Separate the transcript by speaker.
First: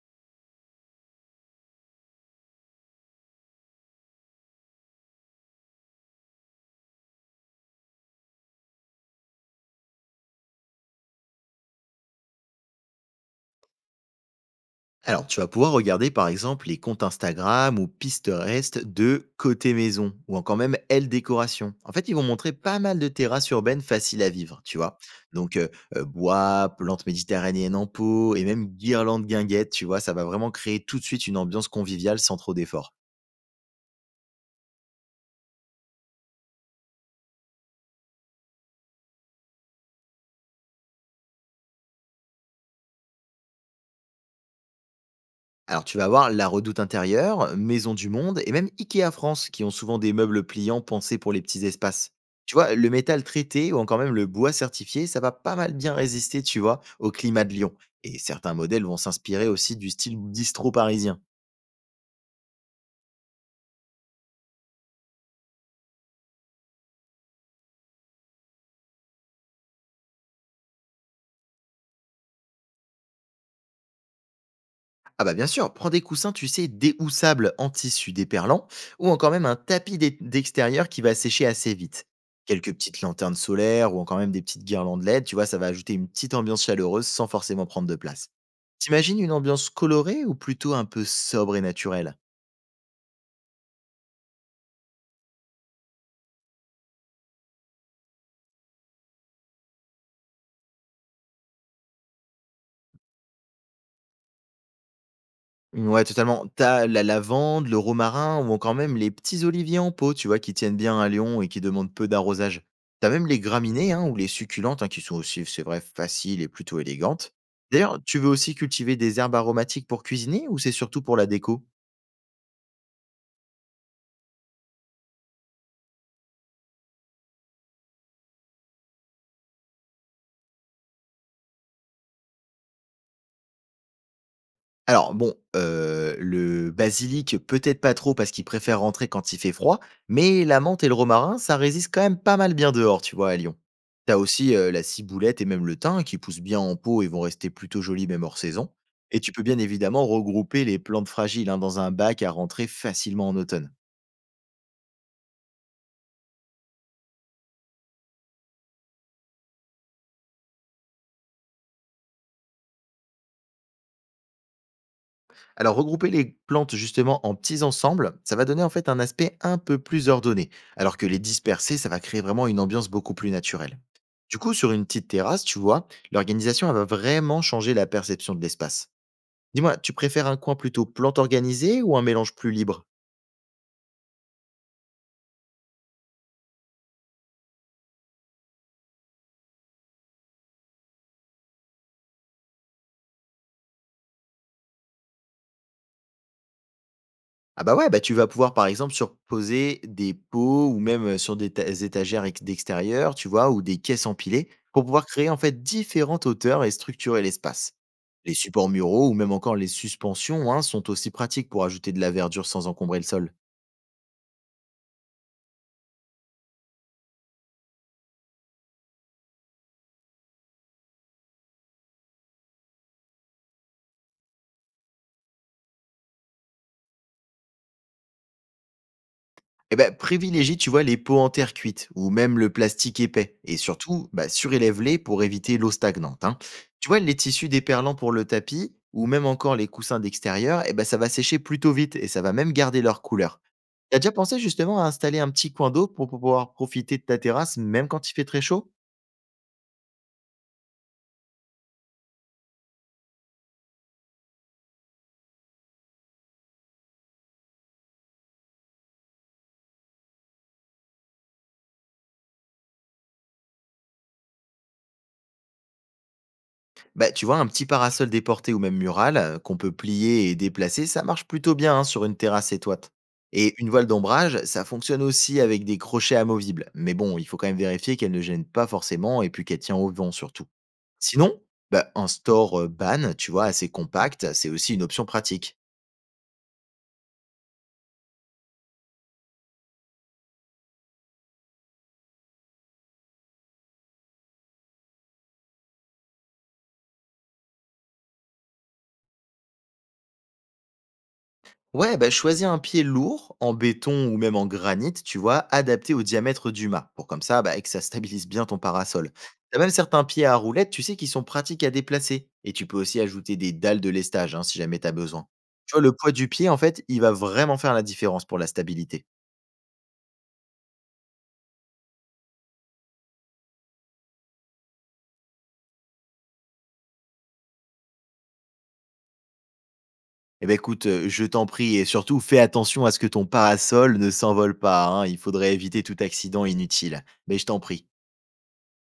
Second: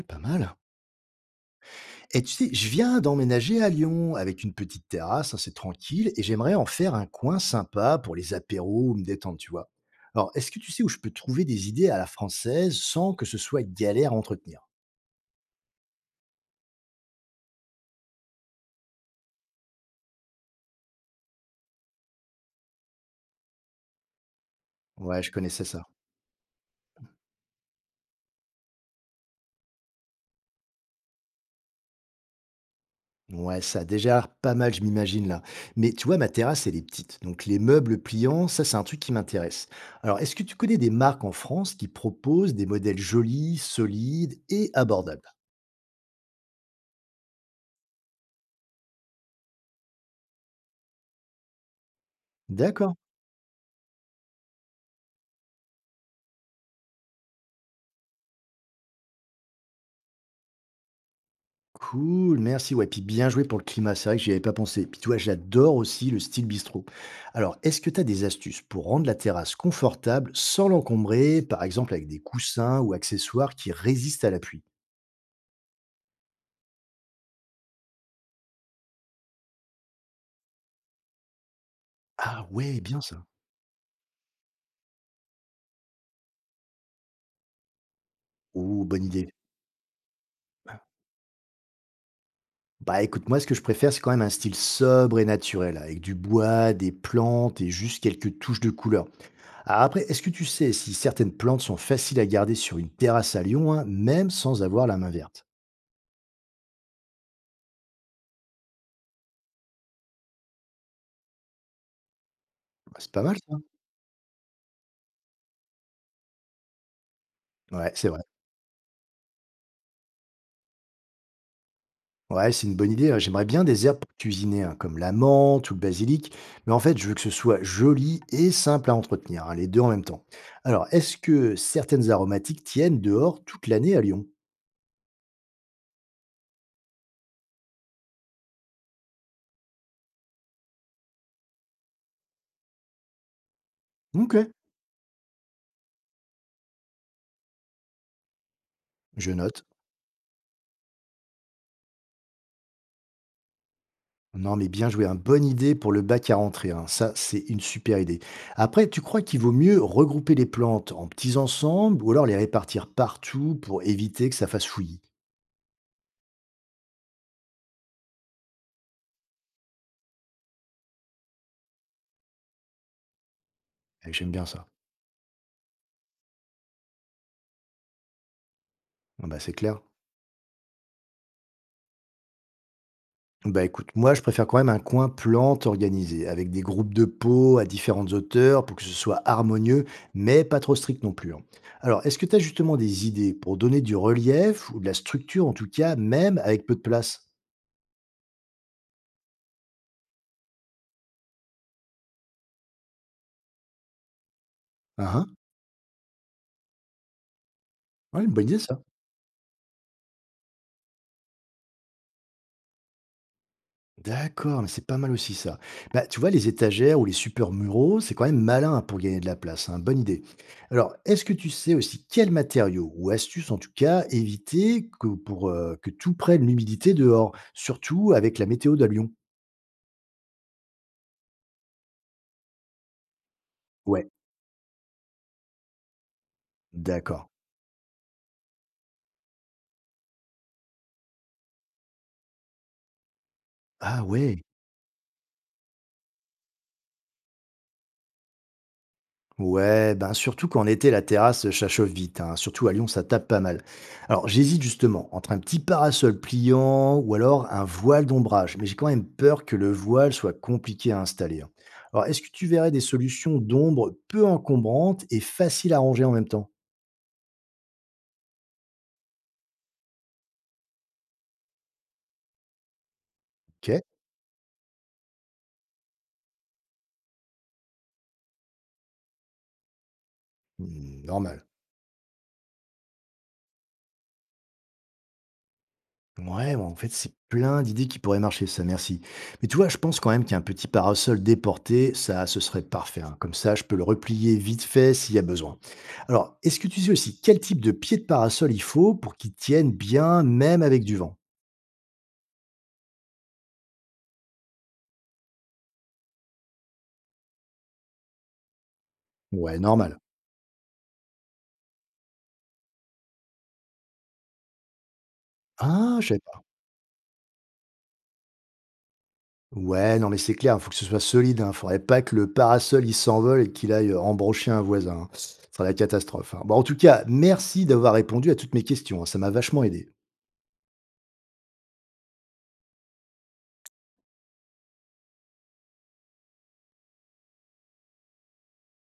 Speaker 1: Pas mal. Et tu sais, je viens d'emménager à Lyon avec une petite terrasse assez tranquille et j'aimerais en faire un coin sympa pour les apéros ou me détendre, tu vois. Alors, est-ce que tu sais où je peux trouver des idées à la française sans que ce soit galère à entretenir?
Speaker 2: Alors, tu vas pouvoir regarder par exemple les comptes Instagram ou Pinterest de Côté Maison ou encore même Elle Décoration. En fait, ils vont montrer pas mal de terrasses urbaines faciles à vivre, tu vois.
Speaker 1: Ouais, je
Speaker 2: Donc,
Speaker 1: connaissais
Speaker 2: euh,
Speaker 1: ça.
Speaker 2: euh, bois, plantes méditerranéennes en pot et même guirlandes guinguettes, tu vois, ça va vraiment créer tout de suite une ambiance conviviale sans trop d'efforts.
Speaker 1: Ouais, ça a déjà l'air pas mal, je m'imagine là. Mais tu vois, ma terrasse, elle est petite. Donc, les meubles pliants, ça, c'est un truc qui m'intéresse. Alors, est-ce que tu connais des marques en France qui proposent des modèles jolis, solides et abordables?
Speaker 2: Alors tu vas avoir La Redoute Intérieure, Maison du Monde et même IKEA France qui ont souvent des meubles pliants pensés pour les petits espaces. Tu vois, le
Speaker 1: D'accord.
Speaker 2: métal traité ou encore même le bois certifié, ça va pas mal bien résister, tu vois, au climat de Lyon. Et certains modèles vont s'inspirer aussi du style bistrot parisien.
Speaker 1: Cool, merci. Ouais, puis bien joué pour le climat, c'est vrai que j'y avais pas pensé. Puis toi, j'adore aussi le style bistrot. Alors, est-ce que tu as des astuces pour rendre la terrasse confortable sans l'encombrer, par exemple avec des coussins ou accessoires qui résistent à la pluie?
Speaker 2: Ah bah bien sûr, prends des coussins, tu sais, déhoussables en tissu déperlant, ou encore même un tapis d'extérieur qui va sécher assez vite.
Speaker 1: Ah
Speaker 2: Quelques
Speaker 1: ouais, bien
Speaker 2: petites
Speaker 1: ça.
Speaker 2: lanternes solaires ou encore même des petites guirlandes LED, tu vois, ça va ajouter une petite ambiance chaleureuse sans forcément prendre de place.
Speaker 1: Oh, bonne
Speaker 2: T'imagines
Speaker 1: idée.
Speaker 2: une ambiance colorée ou plutôt un peu sobre et naturelle?
Speaker 1: Bah écoute, moi ce que je préfère, c'est quand même un style sobre et naturel, avec du bois, des plantes et juste quelques touches de couleur. Alors après, est-ce que tu sais si certaines plantes sont faciles à garder sur une terrasse à Lyon, hein, même sans avoir la main verte?
Speaker 2: Ouais, totalement. T'as la lavande, le romarin ou encore même les petits oliviers en pot, tu vois, qui tiennent bien à Lyon et qui demandent peu d'arrosage.
Speaker 1: Bah,
Speaker 2: T'as
Speaker 1: c'est pas
Speaker 2: même
Speaker 1: mal
Speaker 2: les
Speaker 1: ça.
Speaker 2: graminées hein, ou les succulentes, hein, qui sont aussi, c'est vrai, faciles et plutôt élégantes.
Speaker 1: Ouais,
Speaker 2: D'ailleurs,
Speaker 1: c'est
Speaker 2: tu
Speaker 1: vrai.
Speaker 2: veux aussi cultiver des herbes aromatiques pour cuisiner ou c'est surtout pour la déco?
Speaker 1: Ouais, c'est une bonne idée, hein. J'aimerais bien des herbes pour cuisiner, hein, comme la menthe ou le basilic. Mais en fait, je veux que ce soit joli et simple à entretenir, hein, les deux en même temps. Alors, est-ce que certaines aromatiques tiennent dehors toute l'année à Lyon?
Speaker 2: Alors bon, le basilic, peut-être pas trop parce qu'il préfère rentrer quand il fait froid, mais la menthe et le romarin, ça résiste quand même pas mal bien dehors, tu vois, à Lyon. T'as
Speaker 1: Ok,
Speaker 2: aussi, la ciboulette et même le thym qui poussent bien en pot et vont rester plutôt jolis même hors saison, et
Speaker 1: je
Speaker 2: tu peux bien
Speaker 1: note.
Speaker 2: évidemment regrouper les plantes fragiles, hein, dans un bac à rentrer facilement en automne.
Speaker 1: Non, mais bien joué. Une bonne idée pour le bac à rentrer, hein. Ça, c'est une super idée. Après, tu crois qu'il vaut mieux regrouper les plantes en petits ensembles ou alors les répartir partout pour éviter que ça fasse fouillis?
Speaker 2: Alors, regrouper les plantes justement en petits ensembles, ça va donner en fait un aspect un peu plus ordonné, alors que les disperser, ça va créer vraiment une ambiance beaucoup plus naturelle.
Speaker 1: Eh, j'aime
Speaker 2: Du
Speaker 1: bien
Speaker 2: coup,
Speaker 1: ça.
Speaker 2: sur une petite terrasse, tu vois, l'organisation elle va vraiment changer la perception de l'espace.
Speaker 1: Ah bah, c'est
Speaker 2: Dis-moi,
Speaker 1: clair.
Speaker 2: tu préfères un coin plutôt plante organisée ou un mélange plus libre?
Speaker 1: Bah, écoute, moi, je préfère quand même un coin plante organisé, avec des groupes de pots à différentes hauteurs pour que ce soit harmonieux, mais pas trop strict non plus, hein. Alors, est-ce que tu as justement des idées pour donner du relief ou de la structure en tout cas, même avec peu de place?
Speaker 2: Ah bah ouais, bah tu vas pouvoir par exemple surposer des pots ou même sur des étagères d'extérieur, tu vois, ou des caisses empilées pour
Speaker 1: Hein,
Speaker 2: pouvoir
Speaker 1: hein.
Speaker 2: créer en fait différentes hauteurs et structurer l'espace.
Speaker 1: Ouais, une
Speaker 2: Les
Speaker 1: bonne idée
Speaker 2: supports
Speaker 1: ça.
Speaker 2: muraux ou même encore les suspensions hein, sont aussi pratiques pour ajouter de la verdure sans encombrer le sol.
Speaker 1: D'accord, mais c'est pas mal aussi ça. Bah, tu vois, les étagères ou les super muraux, c'est quand même malin pour gagner de la place, hein, bonne idée. Alors, est-ce que tu sais aussi quels matériaux ou astuces en tout cas éviter que, pour que tout prenne l'humidité dehors, surtout avec la météo de Lyon?
Speaker 2: Eh ben, privilégie, tu vois, les pots en terre cuite ou même le plastique épais. Et
Speaker 1: Ouais,
Speaker 2: surtout, bah, surélève-les pour éviter l'eau stagnante, hein. Tu vois, les
Speaker 1: d'accord.
Speaker 2: tissus déperlants pour le tapis ou même encore les coussins d'extérieur, eh ben, ça va sécher plutôt vite et ça va même garder leur couleur. T'as
Speaker 1: Ah
Speaker 2: déjà pensé
Speaker 1: ouais.
Speaker 2: justement à installer un petit coin d'eau pour pouvoir profiter de ta terrasse même quand il fait très chaud?
Speaker 1: Ouais, ben surtout qu'en été, la terrasse, ça chauffe vite, hein. Surtout à Lyon, ça tape pas mal. Alors, j'hésite justement entre un petit parasol pliant ou alors un voile d'ombrage. Mais j'ai quand même peur que le voile soit compliqué à installer, hein. Alors, est-ce que tu verrais des solutions d'ombre peu encombrantes et faciles à ranger en même temps?
Speaker 2: Bah, tu vois, un petit parasol déporté ou même mural qu'on peut plier et déplacer, ça marche plutôt bien hein, sur une terrasse étoite. Et une
Speaker 1: Ok,
Speaker 2: voile d'ombrage, ça fonctionne aussi avec des crochets amovibles. Mais bon, il faut quand même vérifier qu'elle ne gêne pas forcément et puis qu'elle tient au vent surtout.
Speaker 1: hmm, normal.
Speaker 2: Sinon, bah, un store ban, tu vois, assez compact, c'est aussi une option pratique.
Speaker 1: Ouais, bon, en fait, c'est plein d'idées qui pourraient marcher, ça, merci. Mais tu vois, je pense quand même qu'un petit parasol déporté, ça, ce serait parfait, hein. Comme ça, je peux le replier vite fait s'il y a besoin. Alors, est-ce que tu sais aussi quel type de pied de parasol il faut pour qu'il tienne bien, même avec du vent?
Speaker 2: Ouais, bah, choisis un pied lourd, en béton ou même en granit, tu vois, adapté au diamètre du mât, pour comme ça, bah, et que ça stabilise bien ton parasol.
Speaker 1: Ouais,
Speaker 2: T'as même
Speaker 1: normal.
Speaker 2: certains pieds à roulettes, tu sais, qui sont pratiques à déplacer. Et tu peux aussi ajouter des dalles de lestage, hein, si jamais t'as besoin. Tu vois, le
Speaker 1: Ah, je
Speaker 2: poids
Speaker 1: savais
Speaker 2: du
Speaker 1: pas.
Speaker 2: pied, en fait, il va vraiment faire la différence pour la stabilité.
Speaker 1: Ouais, non, mais c'est clair, il faut que ce soit solide. Il faudrait pas que le parasol, il s'envole et qu'il aille embrocher un voisin, hein. Ce serait la catastrophe, hein. Bon, en tout cas, merci d'avoir répondu à toutes mes questions, hein. Ça m'a vachement aidé.
Speaker 2: Eh ben écoute, je t'en prie, et surtout fais attention à ce que ton parasol ne s'envole pas, hein, il faudrait éviter tout accident inutile. Mais je t'en prie.